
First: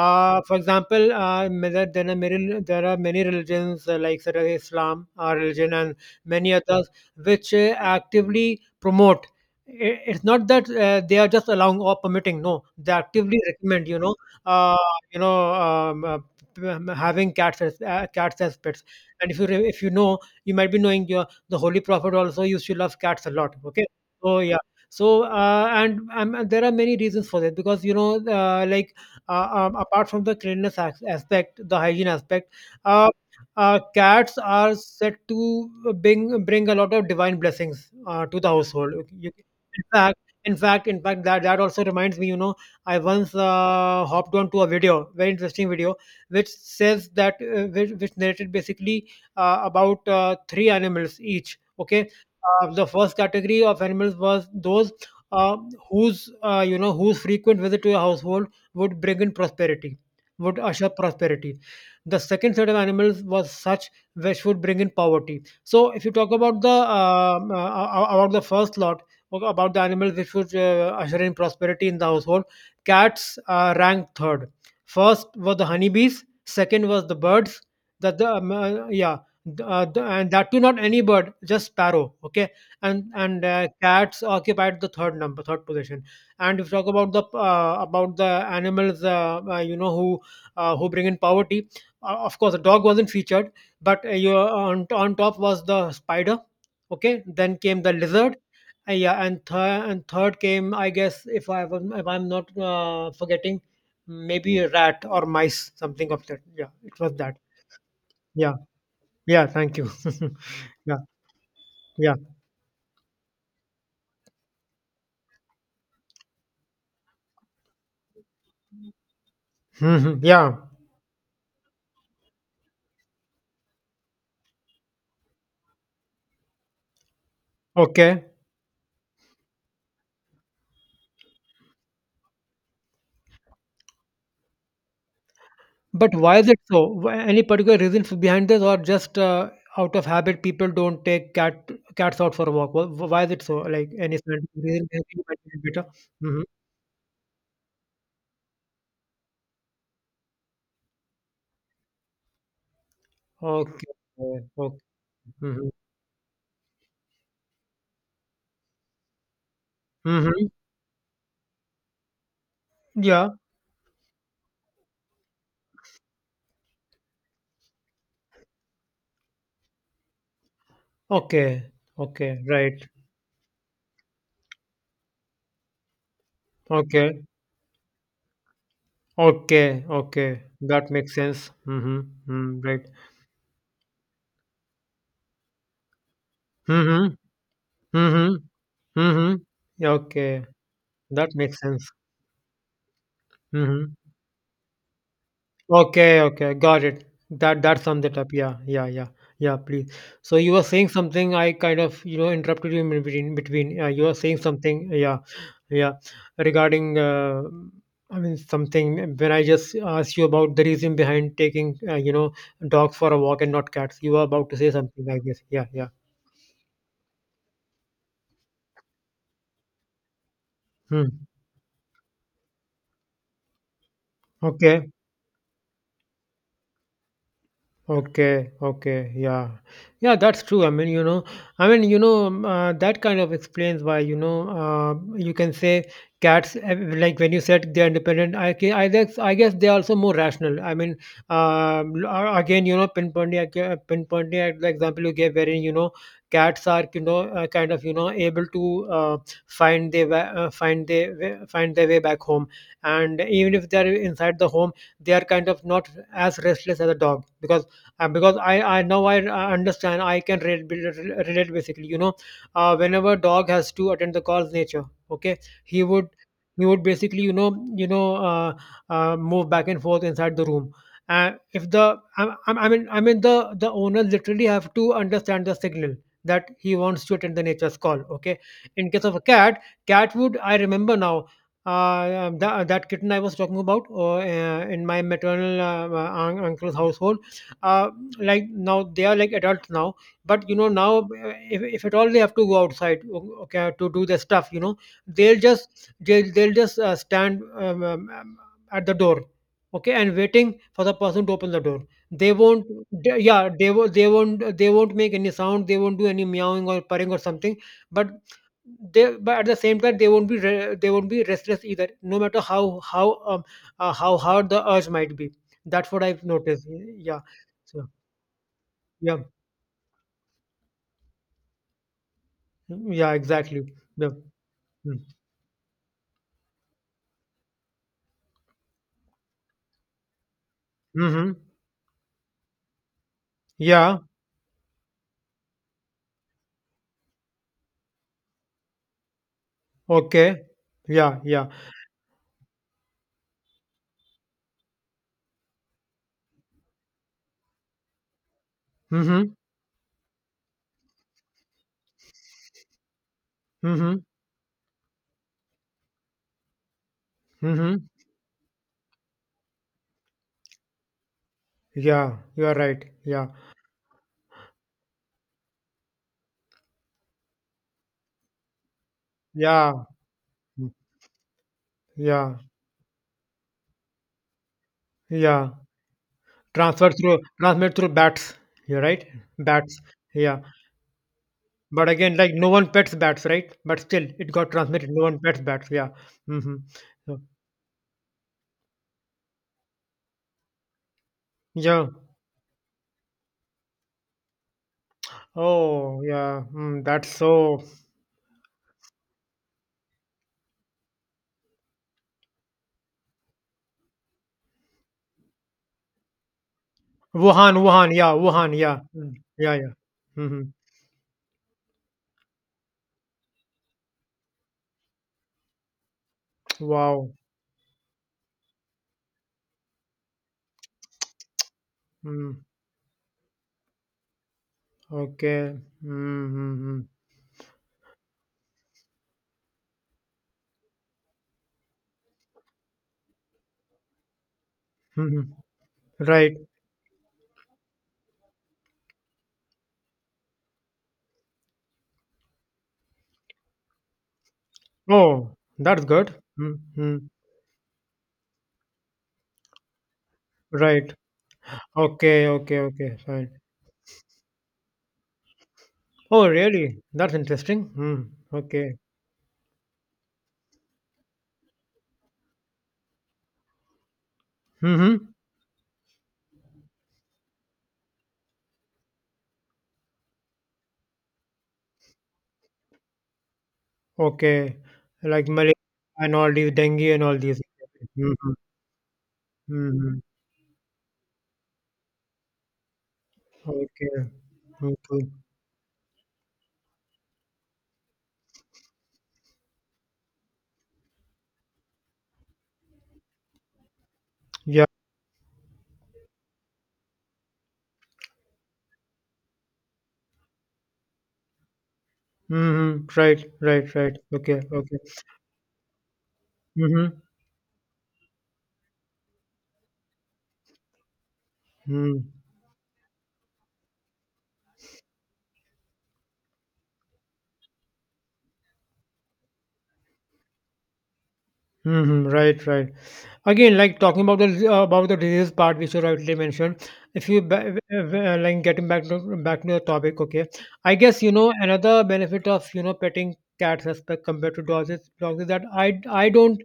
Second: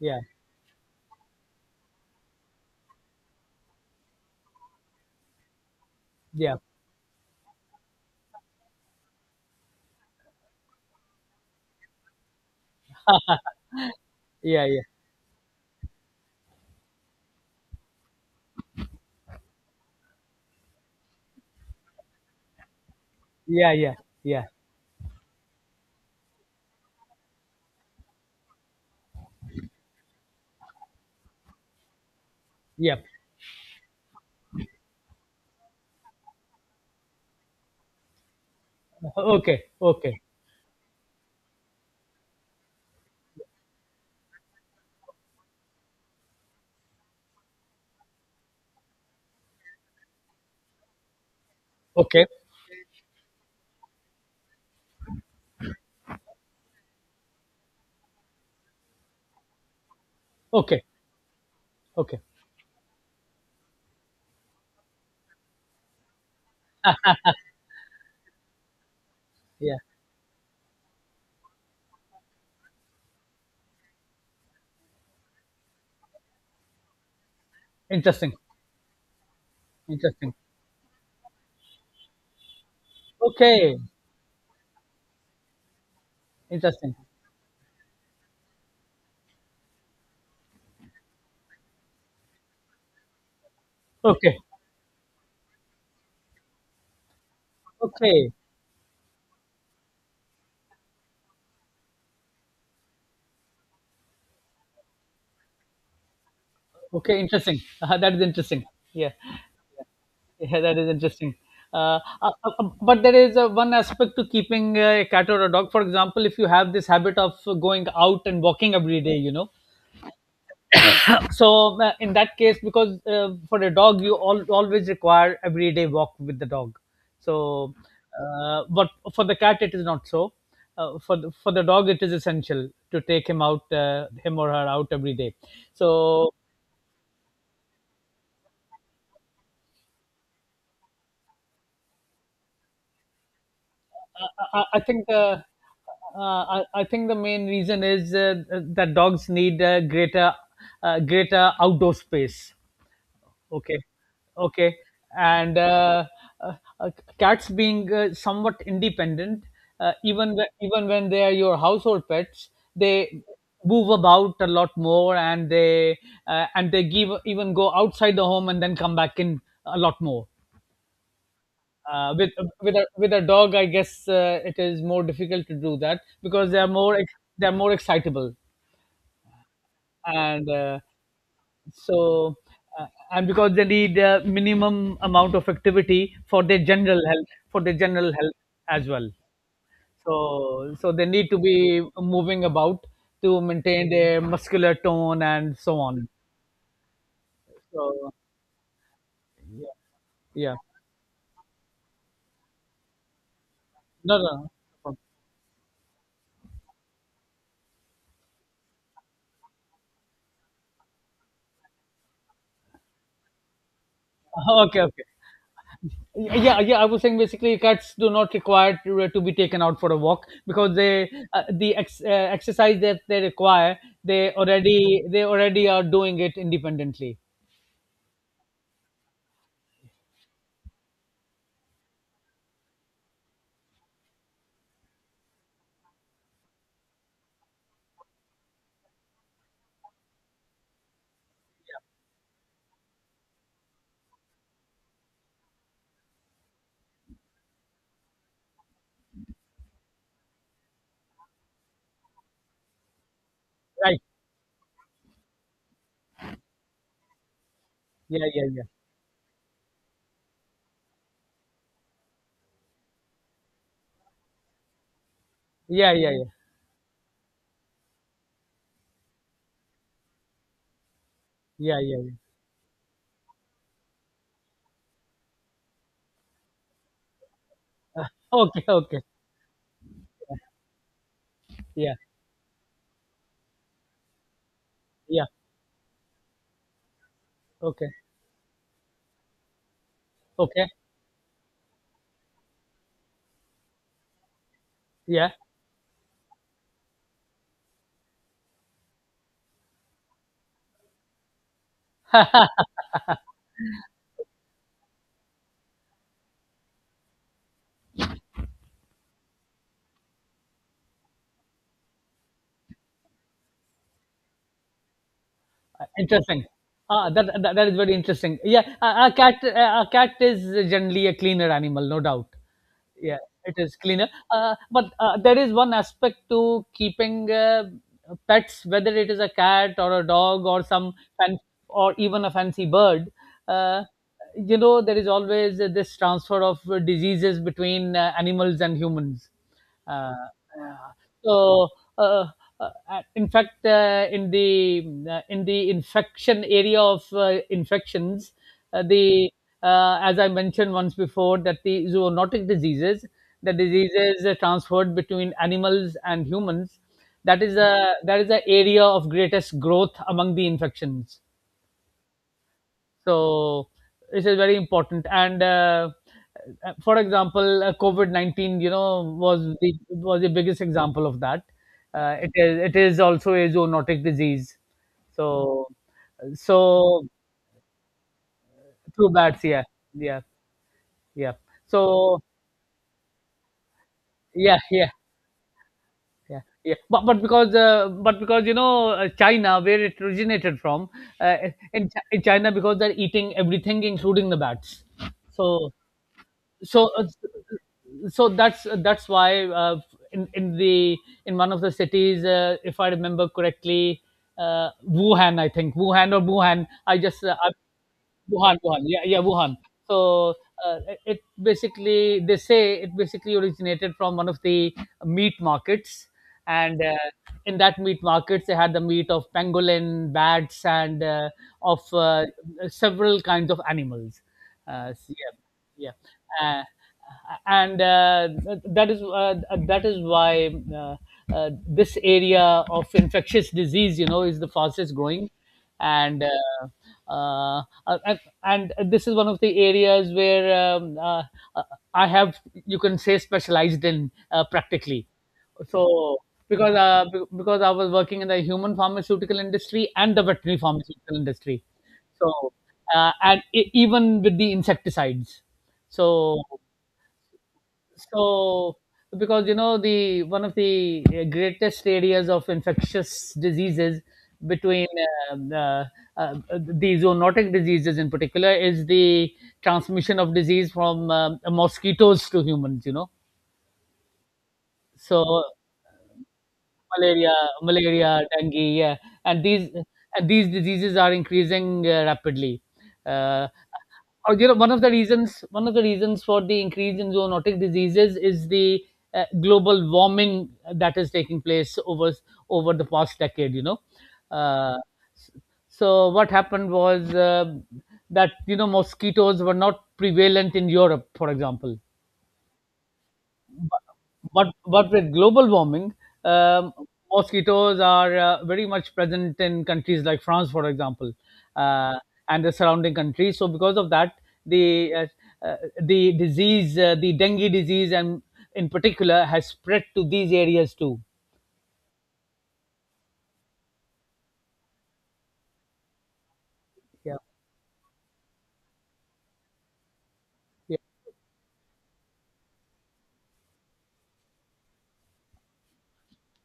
Speaker 1: yeah,
Speaker 2: For example, there there are many, there are many religions like sort of Islam, religion and many
Speaker 1: yeah,
Speaker 2: others, which actively promote, it's not that they are just allowing or permitting, no, they actively recommend, you know,
Speaker 1: yeah, yeah,
Speaker 2: uh,
Speaker 1: yeah,
Speaker 2: you know um, uh, having cats as pets. And if you if you know, you might be knowing, your the Holy Prophet also used to love cats a lot.
Speaker 1: yeah,
Speaker 2: Okay,
Speaker 1: yeah,
Speaker 2: so
Speaker 1: yeah,
Speaker 2: yeah. So and there are many reasons for that, because, you know, apart from the cleanliness aspect, the hygiene aspect,
Speaker 1: yeah.
Speaker 2: uh, cats are said to bring a lot of divine blessings to the household. Okay? You-
Speaker 1: Okay,
Speaker 2: in fact,
Speaker 1: okay,
Speaker 2: in fact, that also reminds me. You know, I once hopped onto a video, very interesting video, which says that which narrated basically about three animals each. Okay,
Speaker 1: okay,
Speaker 2: the first category of animals was those uh, whose, you know, whose frequent visit to your household would bring in prosperity, would
Speaker 1: okay,
Speaker 2: usher prosperity. The
Speaker 1: okay.
Speaker 2: second set of animals was such which would bring in poverty. So if you talk about the first lot about
Speaker 1: Yeah,
Speaker 2: the animals which would usher in prosperity in the household, cats ranked third. First were the honeybees. Second was the birds. That
Speaker 1: interesting,
Speaker 2: the Yeah, and
Speaker 1: interesting.
Speaker 2: that too, not any bird, just sparrow, okay. And
Speaker 1: Okay,
Speaker 2: Cats occupied the third position. And if you talk
Speaker 1: interesting.
Speaker 2: about the animals, you know, who bring in poverty, of course the dog wasn't featured, but you,
Speaker 1: Okay,
Speaker 2: on top was the spider, okay, then came the
Speaker 1: okay,
Speaker 2: lizard, yeah, and and third came, I guess, if I'm not forgetting, maybe a rat or mice, something of that, yeah, it was
Speaker 1: okay,
Speaker 2: that.
Speaker 1: interesting. That is
Speaker 2: Yeah.
Speaker 1: interesting. Yeah.
Speaker 2: Yeah, thank you.
Speaker 1: Yeah, that is
Speaker 2: Yeah,
Speaker 1: interesting.
Speaker 2: yeah.
Speaker 1: But there is one aspect to keeping a cat or a dog. For example, if you have this habit of going out and walking every day.
Speaker 2: Mhm. Yeah.
Speaker 1: So, in that case, because for a dog, always require everyday walk with the dog. So,
Speaker 2: Okay.
Speaker 1: but for the cat, it is not so. For the dog, it is essential to take him out, him or her out every day.
Speaker 2: But
Speaker 1: So
Speaker 2: why is it so? Wh- any particular reasons behind this, or just out of habit, people don't take cats out for a walk? Wh- why is it so? Like any scientific
Speaker 1: I, I
Speaker 2: reason? Maybe
Speaker 1: think
Speaker 2: you might
Speaker 1: the
Speaker 2: be better.
Speaker 1: uh,
Speaker 2: hmm
Speaker 1: I think the main reason is, that dogs need greater outdoor space. Okay,
Speaker 2: Okay.
Speaker 1: okay,
Speaker 2: Okay.
Speaker 1: and
Speaker 2: hmm
Speaker 1: uh, uh, uh, cats being somewhat independent, uh, even when,
Speaker 2: hmm
Speaker 1: even when they are your household pets, they
Speaker 2: Yeah.
Speaker 1: move about a lot more, and they give even go outside the home and then come back in a lot more
Speaker 2: Okay.
Speaker 1: uh, with
Speaker 2: Okay.
Speaker 1: with
Speaker 2: Right.
Speaker 1: a with a dog, I guess, it is more difficult to do that because
Speaker 2: Okay.
Speaker 1: they are more excitable
Speaker 2: Okay. Okay.
Speaker 1: and uh,
Speaker 2: That makes sense. Mm-hmm.
Speaker 1: so
Speaker 2: Mm, right.
Speaker 1: and because they need a minimum amount of activity for their general
Speaker 2: Mm-hmm.
Speaker 1: health for their general
Speaker 2: Mm-hmm.
Speaker 1: health as well,
Speaker 2: Mm-hmm. Yeah, okay.
Speaker 1: so so they
Speaker 2: That
Speaker 1: need to
Speaker 2: makes sense.
Speaker 1: be moving about to maintain
Speaker 2: Mm-hmm.
Speaker 1: their muscular tone and so on.
Speaker 2: Okay, okay, got it. That sums
Speaker 1: so
Speaker 2: it up. Yeah, yeah, yeah, yeah. Please. So you
Speaker 1: yeah.
Speaker 2: were saying something. I kind of interrupted you in between. You were
Speaker 1: No, no,
Speaker 2: saying something.
Speaker 1: no.
Speaker 2: Yeah, yeah. Regarding, uh, I mean, something when I just asked you about the reason behind taking dogs for a walk and not cats. You were about to say
Speaker 1: okay
Speaker 2: something,
Speaker 1: okay
Speaker 2: like this. Yeah, yeah.
Speaker 1: Yeah, I was saying basically cats do not require to be taken out for a walk because
Speaker 2: Hmm.
Speaker 1: the exercise that they require,
Speaker 2: Okay.
Speaker 1: they already are doing it independently.
Speaker 2: Okay, okay, yeah. Yeah, that's true. I mean, you know, I mean, you know, that kind of explains why, you can say cats, like when you said they're independent, I guess, they're also more rational. I mean, again, you know, pinpointing at the example you gave wherein, you know, cats are, you know, kind of, you know, able to find their, find their, find their way back home. And even if they're
Speaker 1: Right.
Speaker 2: inside the home, they are kind of not as restless as a dog
Speaker 1: yeah
Speaker 2: because
Speaker 1: yeah yeah
Speaker 2: I now I understand I can relate basically. You know, whenever dog has to attend the call's nature, okay, he
Speaker 1: yeah
Speaker 2: would
Speaker 1: yeah yeah
Speaker 2: basically you know uh, move back and forth inside the room. If
Speaker 1: yeah
Speaker 2: the
Speaker 1: yeah, Yeah.
Speaker 2: I mean the owners literally have to understand the signal that he wants to attend the nature's call.
Speaker 1: Uh,
Speaker 2: Okay,
Speaker 1: okay,
Speaker 2: in
Speaker 1: okay,
Speaker 2: case of a cat, cat would I remember now
Speaker 1: yeah,
Speaker 2: that, kitten I was talking about in my
Speaker 1: yeah,
Speaker 2: maternal uncle's household,
Speaker 1: okay,
Speaker 2: uh, like now they are like adults now but you
Speaker 1: okay,
Speaker 2: know now if at all they have to go outside okay to do their stuff you know
Speaker 1: yeah.
Speaker 2: they'll just they'll just stand at the door okay and waiting for the person to open the door they won't they won't make any sound they won't do any meowing or purring or something but they but at the same time they won't be they won't be restless either no matter how how hard the urge might be that's what I've
Speaker 1: Interesting.
Speaker 2: noticed
Speaker 1: Ah,
Speaker 2: yeah
Speaker 1: that is
Speaker 2: so
Speaker 1: very interesting. Yeah, a
Speaker 2: yeah,
Speaker 1: cat is generally a cleaner animal, no doubt.
Speaker 2: Mm, yeah,
Speaker 1: Yeah, it
Speaker 2: exactly.
Speaker 1: is cleaner.
Speaker 2: Yeah.
Speaker 1: But there is one aspect to keeping pets, whether it is a cat or a dog or some
Speaker 2: Mm-hmm.
Speaker 1: fan or even a fancy bird. Uh,
Speaker 2: Yeah.
Speaker 1: you know, there is always this transfer of diseases between animals and humans. Uh,
Speaker 2: Okay.
Speaker 1: uh,
Speaker 2: Yeah. Yeah.
Speaker 1: so, uh, in fact, in the infection area of infections, the
Speaker 2: Mm-hmm.
Speaker 1: as I mentioned once before, that the zoonotic diseases, the
Speaker 2: Mm-hmm.
Speaker 1: diseases transferred between animals and humans, that is
Speaker 2: Mm-hmm.
Speaker 1: a that is the area of greatest growth among the infections,
Speaker 2: Yeah. You are right. Yeah.
Speaker 1: so this is very important. And For example, COVID 19, you know, was
Speaker 2: Yeah.
Speaker 1: the biggest
Speaker 2: Mm.
Speaker 1: example of that. It
Speaker 2: Yeah.
Speaker 1: is also a zoonotic disease.
Speaker 2: Yeah.
Speaker 1: So,
Speaker 2: Transfer
Speaker 1: so
Speaker 2: through transmit through bats. You're right.
Speaker 1: through bats, yeah,
Speaker 2: Bats.
Speaker 1: yeah,
Speaker 2: Yeah.
Speaker 1: yeah.
Speaker 2: But again,
Speaker 1: So
Speaker 2: like no one pets bats, right? But still, it got
Speaker 1: yeah,
Speaker 2: transmitted.
Speaker 1: yeah.
Speaker 2: No one pets bats. Yeah.
Speaker 1: Yeah,
Speaker 2: Mm-hmm.
Speaker 1: yeah, but
Speaker 2: So,
Speaker 1: but because uh, but because you know, China, where it originated from, uh,
Speaker 2: yeah.
Speaker 1: in China, because they're eating everything, including the bats. So
Speaker 2: Oh, yeah. Mm,
Speaker 1: so uh,
Speaker 2: that's so
Speaker 1: so that's why, in in the in one of the cities, if I remember correctly, wuhan I think wuhan or wuhan I just I,
Speaker 2: Wuhan, Wuhan. Yeah. Wuhan.
Speaker 1: wuhan
Speaker 2: Yeah.
Speaker 1: wuhan yeah
Speaker 2: Mm.
Speaker 1: yeah
Speaker 2: Yeah.
Speaker 1: Wuhan.
Speaker 2: Yeah.
Speaker 1: so
Speaker 2: Mm-hmm.
Speaker 1: uh, it basically, they say, it basically originated from one of the meat markets, and
Speaker 2: Wow.
Speaker 1: in that meat markets they had the meat of pangolin, bats, and of
Speaker 2: Mm,
Speaker 1: several kinds of animals. uh, s- yeah,
Speaker 2: okay.
Speaker 1: yeah. uh,
Speaker 2: Mm-hmm.
Speaker 1: and that is That is why, this area of infectious disease, you know, is the fastest growing, and
Speaker 2: Right.
Speaker 1: uh, uh, uh, and this is one of the areas where um, uh, I have, you can say, specialized in, practically.
Speaker 2: Oh, that's good.
Speaker 1: So, because,
Speaker 2: Mm-hmm.
Speaker 1: because I was working in the human pharmaceutical industry and the veterinary
Speaker 2: Right.
Speaker 1: pharmaceutical industry,
Speaker 2: Okay.
Speaker 1: so,
Speaker 2: Okay. Okay. Fine.
Speaker 1: and e even with the insecticides.
Speaker 2: Oh,
Speaker 1: So,
Speaker 2: really? That's interesting. Mm, okay.
Speaker 1: so because, you know, the one of the greatest areas of infectious diseases between,
Speaker 2: Mm-hmm.
Speaker 1: um, uh, the zoonotic diseases in particular, is the transmission of disease from, mosquitoes to humans, you know.
Speaker 2: Okay. Like
Speaker 1: So,
Speaker 2: malaria and all these dengue and all
Speaker 1: malaria,
Speaker 2: these. Mm-hmm.
Speaker 1: dengue, yeah, and these
Speaker 2: Mm-hmm.
Speaker 1: and these diseases are increasing rapidly. Uh,
Speaker 2: Okay.
Speaker 1: or You know,
Speaker 2: Okay.
Speaker 1: one of the reasons for the increase in zoonotic diseases is the global warming that is taking place over the past decade. You know,
Speaker 2: Yeah.
Speaker 1: uh, so what happened was, that, you know, mosquitoes were not prevalent in Europe, for example,
Speaker 2: Mm-hmm. Right. Right. Right. Okay. Okay.
Speaker 1: but with global warming, um,
Speaker 2: Mm-hmm.
Speaker 1: mosquitoes are very much present in countries like France, for example, uh,
Speaker 2: Mm.
Speaker 1: and the surrounding countries. So because of that, the uh, the dengue disease, and in particular, has spread to these areas too.
Speaker 2: Mhm, right, right. Again, like talking about the disease part, which you rightly mentioned. If
Speaker 1: Yeah.
Speaker 2: you like getting back to the topic, okay. I
Speaker 1: Yeah.
Speaker 2: guess you know another benefit of you know petting cats as compared to dogs is, that I don't.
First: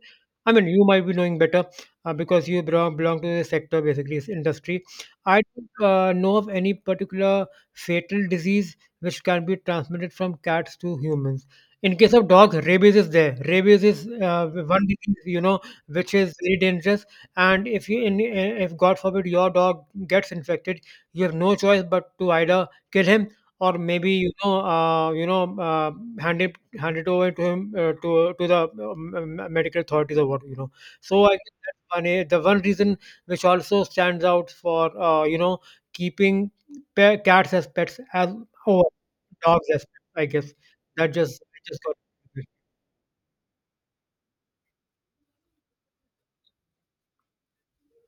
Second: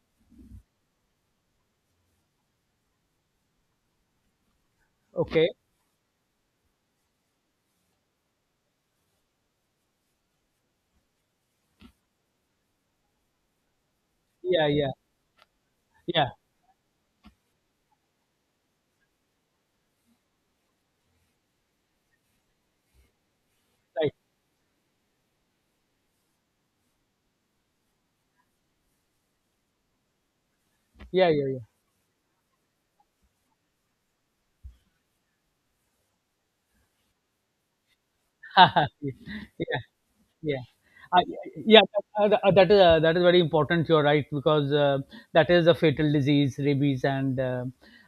Speaker 2: I mean, you might be knowing better because you belong, to the sector, basically, this industry. I
Speaker 1: Okay.
Speaker 2: don't know of any particular fatal disease which can be transmitted from cats to humans in case of dog rabies is there rabies is
Speaker 1: Yeah.
Speaker 2: one
Speaker 1: Yeah.
Speaker 2: disease you know which
Speaker 1: Yeah.
Speaker 2: is very dangerous and if you if god forbid your dog gets infected you have no choice but to either kill him or maybe
Speaker 1: Right.
Speaker 2: you know uh, hand it over to him to the medical authorities or what you know so I
Speaker 1: Yeah.
Speaker 2: think
Speaker 1: Yeah.
Speaker 2: that's one eh, the one reason which also stands out for you know keeping cats as pets as
Speaker 1: Yeah.
Speaker 2: over dogs
Speaker 1: yeah.
Speaker 2: as pets, I guess
Speaker 1: Yeah.
Speaker 2: that
Speaker 1: I
Speaker 2: just I
Speaker 1: Yeah,
Speaker 2: just got
Speaker 1: that is very important. You're right, because, that is a fatal disease, rabies, and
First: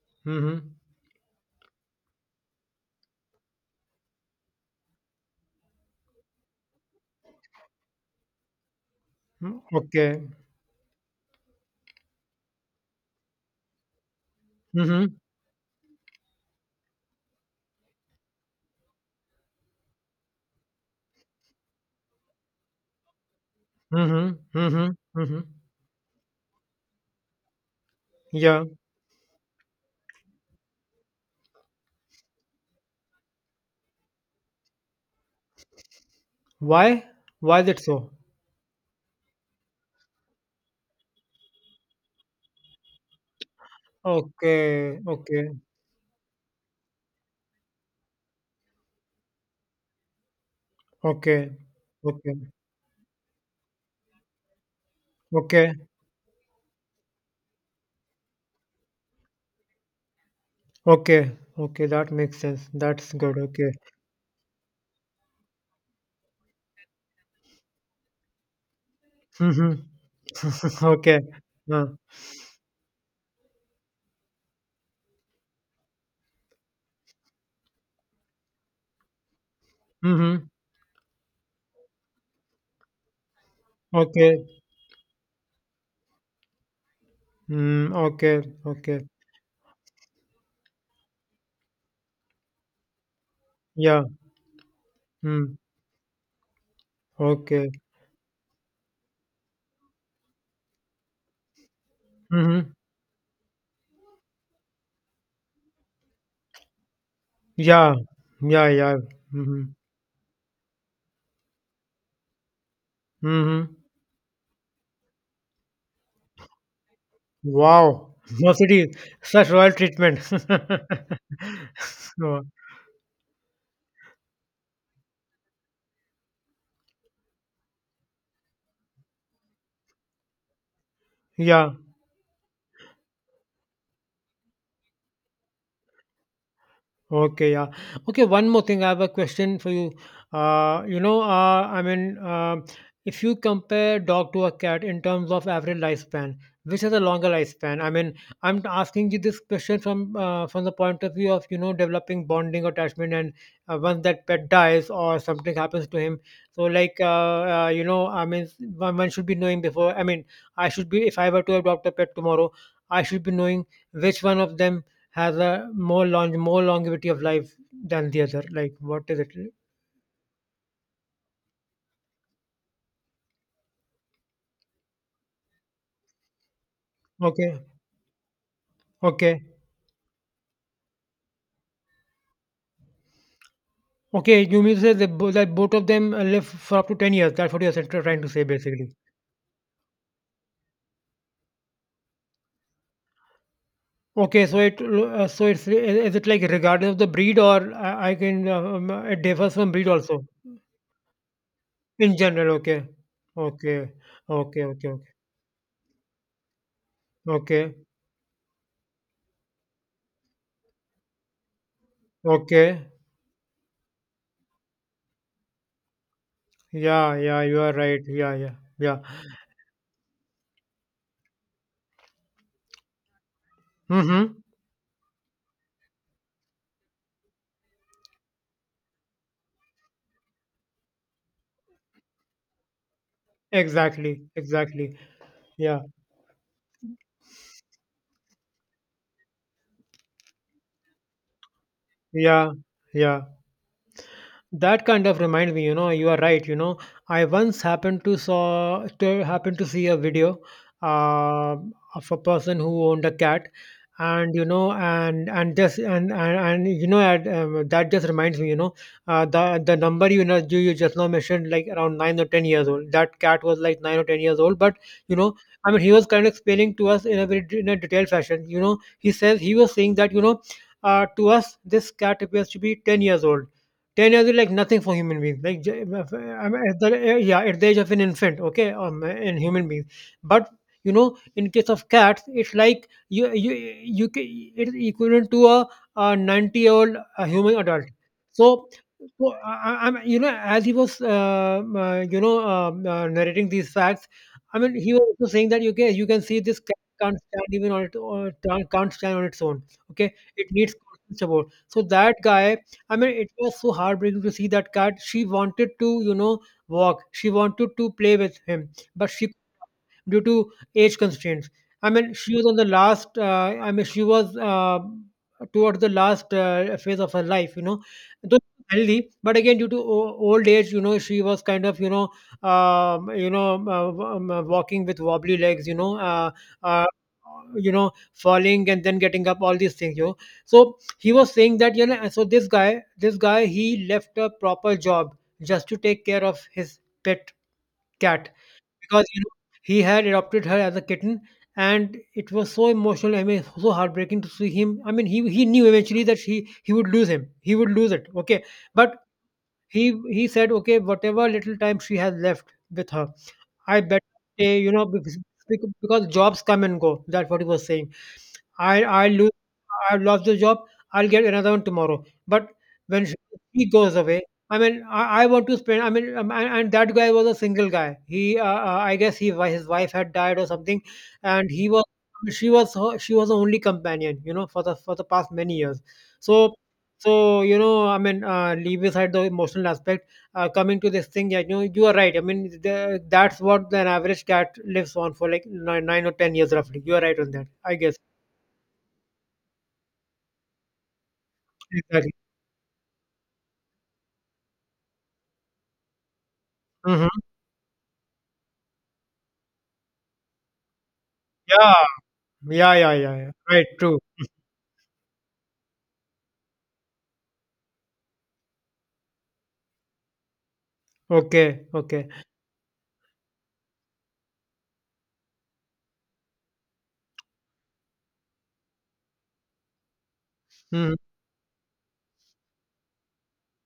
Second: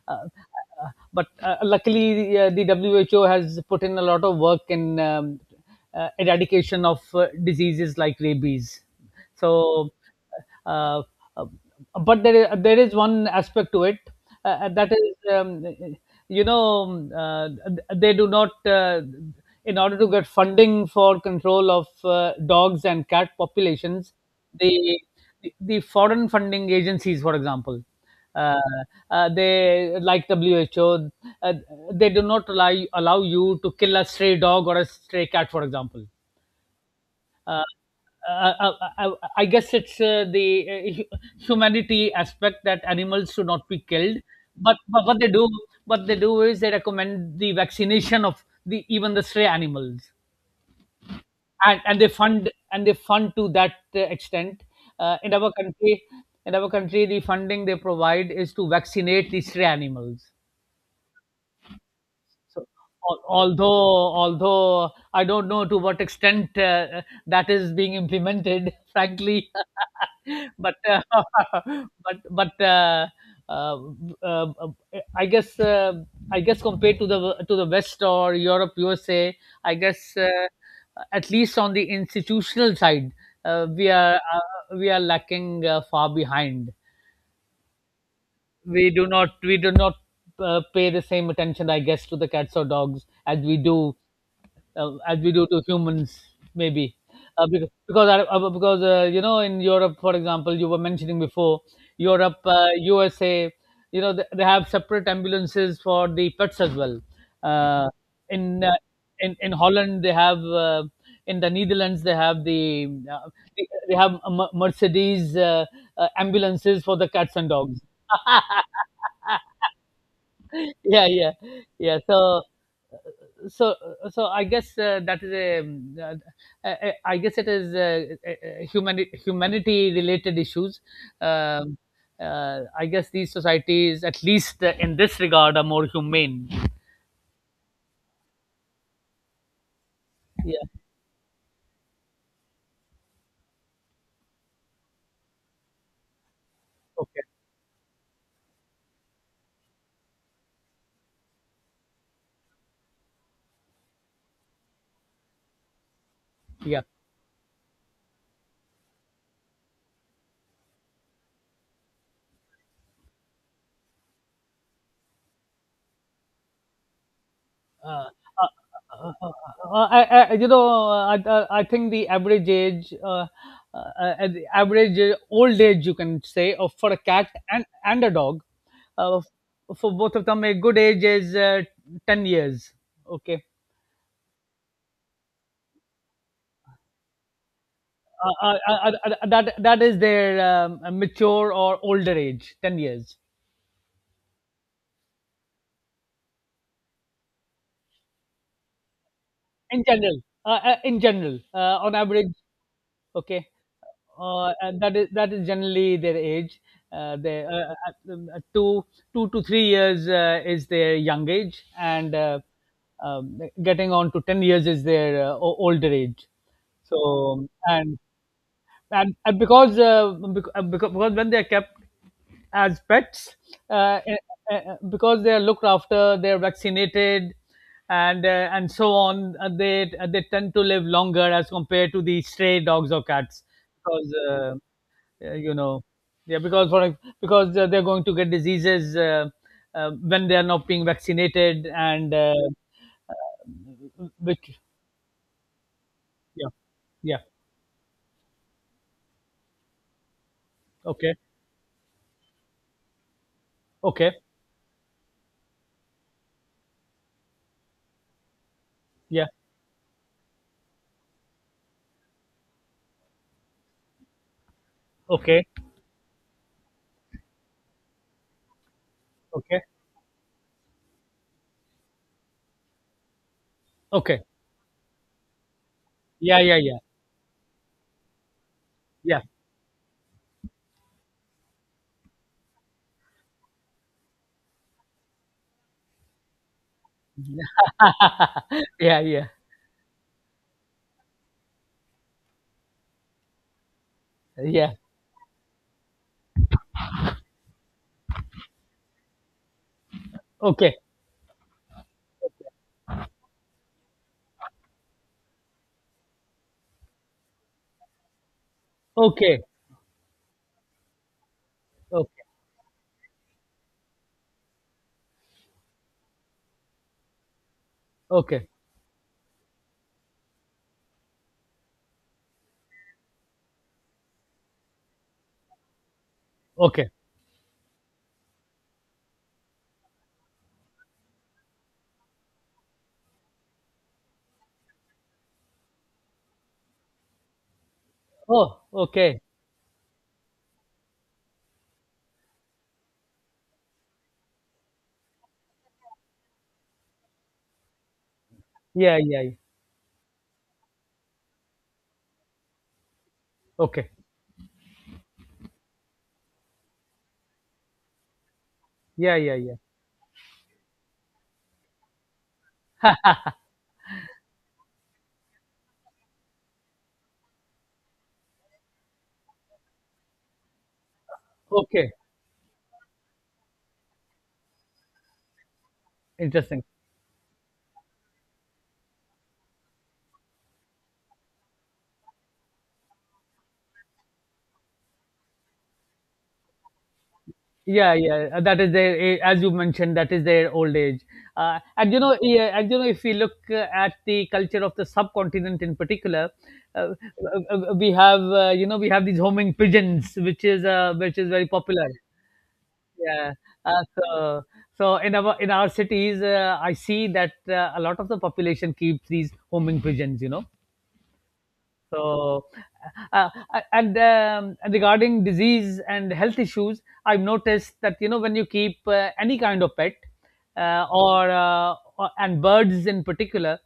Speaker 1: uh,
Speaker 2: Mhm.
Speaker 1: uh, but luckily, the WHO has put in a lot of work in, eradication of diseases like rabies.
Speaker 2: Mm,
Speaker 1: So,
Speaker 2: okay.
Speaker 1: uh, uh, but there is one aspect to it, that
Speaker 2: Mhm.
Speaker 1: is, you know, they do not, in order to get funding for control of dogs and cat populations,
Speaker 2: Mhm. Mhm.
Speaker 1: the
Speaker 2: Mhm.
Speaker 1: foreign funding agencies, for example, uh,
Speaker 2: Yeah.
Speaker 1: they, like WHO, uh, they do not allow you to kill a stray dog or a stray cat, for example.
Speaker 2: Why? Why
Speaker 1: uh,
Speaker 2: is it so?
Speaker 1: uh, I, I guess it's the, humanity aspect, that animals should not be killed.
Speaker 2: Okay.
Speaker 1: But what they do,
Speaker 2: Okay.
Speaker 1: what they do, is they recommend the vaccination of the even the stray animals,
Speaker 2: Okay.
Speaker 1: and
Speaker 2: Okay.
Speaker 1: and they fund to that extent. Uh, in our
Speaker 2: Okay.
Speaker 1: country, in our country, the funding they provide is to vaccinate the stray animals.
Speaker 2: Okay. Okay. That makes
Speaker 1: So,
Speaker 2: sense. That's good. Okay.
Speaker 1: although I don't know to what extent that is being implemented, frankly,
Speaker 2: Mhm.
Speaker 1: but
Speaker 2: Okay. Uh,
Speaker 1: but uh, uh, I guess, compared to the West or Europe, USA, I guess,
Speaker 2: mhm.
Speaker 1: at least on the institutional side,
Speaker 2: Okay.
Speaker 1: we are lacking far behind.
Speaker 2: Mm, okay. Okay.
Speaker 1: We do not pay the same attention, I guess, to the cats or dogs as we do,
Speaker 2: Yeah. Mm,
Speaker 1: to humans, maybe.
Speaker 2: okay.
Speaker 1: Because, I, because You know, in Europe, for example, you were mentioning before, Europe,
Speaker 2: Mhm.
Speaker 1: USA, you know, they have separate ambulances for the pets as well. Uh,
Speaker 2: Yeah.
Speaker 1: in,
Speaker 2: Yeah.
Speaker 1: uh,
Speaker 2: Yeah.
Speaker 1: in
Speaker 2: Mhm.
Speaker 1: Holland, they have, in the Netherlands, they have the, uh,
Speaker 2: Mhm.
Speaker 1: they have Mercedes ambulances for the cats and dogs.
Speaker 2: Wow, no such royal treatment.
Speaker 1: yeah, yeah, yeah.
Speaker 2: Wow.
Speaker 1: So, so I guess that is a, I guess it is, humanity, related issues,
Speaker 2: Yeah,
Speaker 1: um, I guess these societies, at least in this regard, are more humane.
Speaker 2: okay, yeah. Okay, one more thing. I have a question for you.
Speaker 1: Yeah,
Speaker 2: Uh, you know, uh, I mean, if you compare dog to a cat in terms of average lifespan, which has a
Speaker 1: okay,
Speaker 2: longer lifespan? I mean, I'm asking you this question from the point of view of you know developing bonding attachment, and once that pet dies or something happens to him, so
Speaker 1: yeah.
Speaker 2: like you know, I mean, one should be knowing before. I mean, I should be if I were to adopt a pet tomorrow, I should be knowing which one of them has a more long more longevity of life
Speaker 1: uh,
Speaker 2: than the other
Speaker 1: uh,
Speaker 2: like what
Speaker 1: uh,
Speaker 2: is
Speaker 1: uh,
Speaker 2: it
Speaker 1: uh, I, you know, I, I think the average age, the average old age, you can say, of for a cat
Speaker 2: okay
Speaker 1: and a dog, uh,
Speaker 2: okay
Speaker 1: for both of them, a good age is 10 years. Okay,
Speaker 2: okay you mean to say that, that both of them live for up to 10 years that's what you're trying to say basically
Speaker 1: that is their, mature or older age, 10 years
Speaker 2: okay so it so it's is it like regardless of the breed or I can it differs from
Speaker 1: in
Speaker 2: breed
Speaker 1: general.
Speaker 2: also
Speaker 1: In general, on
Speaker 2: in
Speaker 1: average,
Speaker 2: general okay
Speaker 1: okay.
Speaker 2: okay okay okay
Speaker 1: And that is
Speaker 2: okay
Speaker 1: That is generally their age. They
Speaker 2: okay
Speaker 1: two 2 to 3 years is their young age, and
Speaker 2: okay
Speaker 1: getting on to 10 years is their older age.
Speaker 2: yeah yeah
Speaker 1: So,
Speaker 2: you are right yeah yeah yeah
Speaker 1: and, because, because when they are kept as pets, uh, eh,
Speaker 2: mm-hmm
Speaker 1: because they are looked after, they are vaccinated, and so on, they tend to live longer as compared to the stray dogs or cats, because,
Speaker 2: exactly exactly
Speaker 1: you
Speaker 2: yeah
Speaker 1: know, yeah, because they're, going to get diseases when they are not being vaccinated, and
Speaker 2: yeah yeah
Speaker 1: which...
Speaker 2: That kind of reminds me, you know, you are right.
Speaker 1: Yeah,
Speaker 2: You know,
Speaker 1: yeah,
Speaker 2: I once happened to saw to happened to see a video
Speaker 1: okay,
Speaker 2: uh, of a person who owned a cat,
Speaker 1: okay,
Speaker 2: and you know, and just and you know, that just reminds me, you know,
Speaker 1: yeah,
Speaker 2: the number you know you just now mentioned, like around 9 or 10 years old. That cat was like 9 or 10 years old, but you know,
Speaker 1: okay,
Speaker 2: I mean, he was kind of explaining to us in a very in a detailed fashion. You know, he says he
Speaker 1: okay,
Speaker 2: was saying that you know, to us this cat appears to be 10 years old 10
Speaker 1: okay.
Speaker 2: years is like nothing for human beings. Like, at
Speaker 1: Yeah, yeah, yeah,
Speaker 2: the, yeah, at the age of an infant, okay,
Speaker 1: yeah,
Speaker 2: in human beings. But you know, in case of cats, it's like you ca- it's equivalent to a, 90-year-old a human adult. So,
Speaker 1: yeah, yeah,
Speaker 2: so I'm you know, as he was you know narrating these facts, I
Speaker 1: yeah.
Speaker 2: mean, he was also saying that you can see this cat can't stand even on it or can't stand on its own. Okay, it needs
Speaker 1: Okay,
Speaker 2: constant support. So that guy I mean, it was so heartbreaking to see that cat. She wanted to, you know, walk. She wanted to play with him, but she
Speaker 1: okay,
Speaker 2: due to age constraints. I mean,
Speaker 1: okay,
Speaker 2: she was on the last. I mean, she was towards the last phase of her life. You know, though
Speaker 1: okay,
Speaker 2: healthy, but again due to old age, you know, she was kind of you know, walking with wobbly legs. Uh,
Speaker 1: okay.
Speaker 2: you know, falling and then getting up. All these things. You know, so he was saying that you know. So this guy, he left a proper job just to take care of his pet cat
Speaker 1: Oh,
Speaker 2: because
Speaker 1: okay.
Speaker 2: you know he had adopted her as a kitten and it was so emotional I mean so heartbreaking to see him I mean he knew eventually that he would lose him he would lose it okay but
Speaker 1: Yeah, yeah, yeah.
Speaker 2: he said okay whatever little time she has left with her I
Speaker 1: Okay.
Speaker 2: better stay you know because jobs come and go that's what he was saying I
Speaker 1: Yeah,
Speaker 2: lose
Speaker 1: yeah, yeah.
Speaker 2: I lost the job. I'll get another one tomorrow. But when sh- she goes away, I mean, I want to spend. I mean, and, that guy was a single guy. He, I guess, he his wife had died or something, and he was
Speaker 1: Okay.
Speaker 2: she was the only companion, you know, for the past many years. So,
Speaker 1: Interesting.
Speaker 2: so you know, I mean, leave aside the emotional aspect. Coming to this thing, yeah, you know, you are right. I mean, that's what an average cat lives on for like nine, 9 or 10 years roughly. You are right on that, I
Speaker 1: Yeah,
Speaker 2: guess.
Speaker 1: yeah. That is their, a- as you mentioned, that is their old age. And you
Speaker 2: Exactly.
Speaker 1: know, yeah, and you know, if we look at the culture of the subcontinent in particular,
Speaker 2: Mhm.
Speaker 1: we have, you know, we have these homing pigeons, which is, very
Speaker 2: Yeah.
Speaker 1: popular.
Speaker 2: Yeah, yeah, yeah, yeah.
Speaker 1: Yeah.
Speaker 2: Right,
Speaker 1: Uh,
Speaker 2: true.
Speaker 1: so, so in our cities, I see that a lot of the population keeps these homing pigeons. You know,
Speaker 2: Okay, okay.
Speaker 1: so, and regarding disease and health issues, I've noticed that, you know, when you keep any kind of pet,
Speaker 2: Mhm.
Speaker 1: or and birds in particular,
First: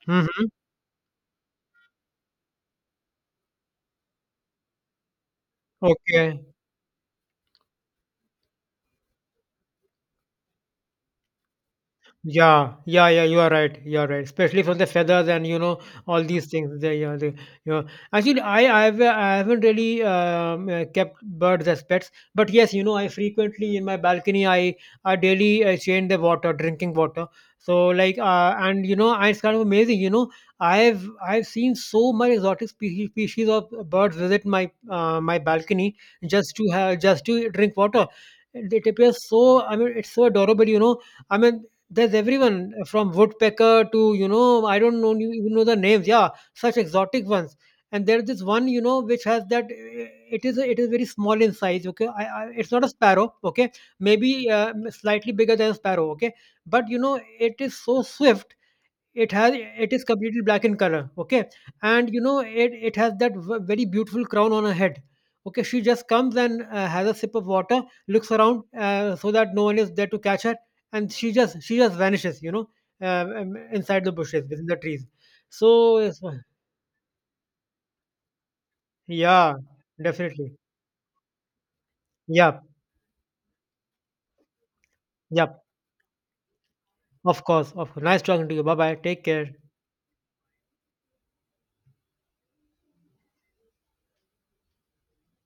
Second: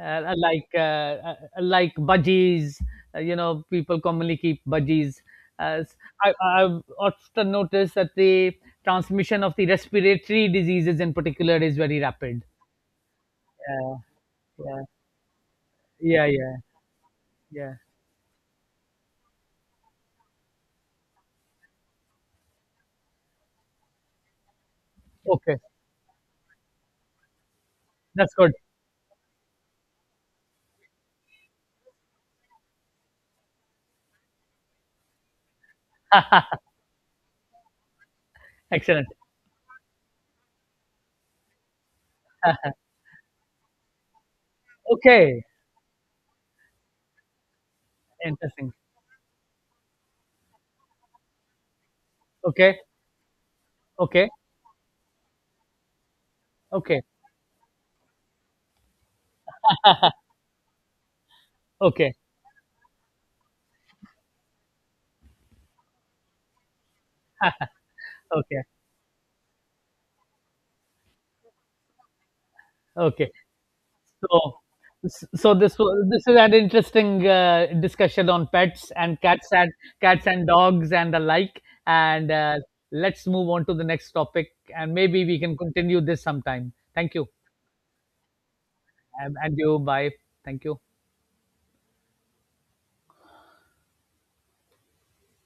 Speaker 1: uh,
Speaker 2: Mhm.
Speaker 1: like uh, uh, like budgies, you know, people commonly keep budgies. Uh, I,
Speaker 2: Okay.
Speaker 1: I've often noticed that the transmission of the respiratory diseases in particular is very rapid.
Speaker 2: Yeah, yeah, yeah, you are right.
Speaker 1: Yeah,
Speaker 2: You are right. Especially from
Speaker 1: yeah,
Speaker 2: the feathers and you know all
Speaker 1: yeah,
Speaker 2: these
Speaker 1: yeah,
Speaker 2: things. You
Speaker 1: yeah.
Speaker 2: know. Actually, I haven't really kept birds as pets, but yes, you know, I frequently in my balcony, I
Speaker 1: Okay,
Speaker 2: daily change the water, drinking water. So like,
Speaker 1: that's good.
Speaker 2: and you know, it's kind of amazing. You know, I've seen so much exotic species, species of birds visit my, my balcony just to have, just to drink water. It
Speaker 1: Excellent.
Speaker 2: appears so. I mean, it's so adorable. You know. I mean, there's everyone from woodpecker to you know I don't know you
Speaker 1: Okay,
Speaker 2: even know the names. Yeah, such exotic ones. And there's this one
Speaker 1: interesting.
Speaker 2: you know which has that it is very small in size. Okay, it's
Speaker 1: Okay,
Speaker 2: not a sparrow. Okay,
Speaker 1: okay,
Speaker 2: maybe slightly bigger than a sparrow. Okay, but you
Speaker 1: okay,
Speaker 2: know it is so swift it is completely black in color okay and
Speaker 1: okay,
Speaker 2: you know it has that very beautiful crown on her head okay she just comes and has a sip of water looks around
Speaker 1: okay,
Speaker 2: so that no one is there to catch her and she just vanishes you know
Speaker 1: okay.
Speaker 2: inside the bushes
Speaker 1: So,
Speaker 2: within the trees so it's-
Speaker 1: this is an interesting discussion on pets and cats
Speaker 2: yeah
Speaker 1: and
Speaker 2: definitely
Speaker 1: dogs and the like. And
Speaker 2: yeah
Speaker 1: let's move on to the next topic, and maybe we
Speaker 2: yeah
Speaker 1: can continue this sometime. Thank you,
Speaker 2: of course nice talking to you bye bye take care
Speaker 1: and you. Bye. Thank you.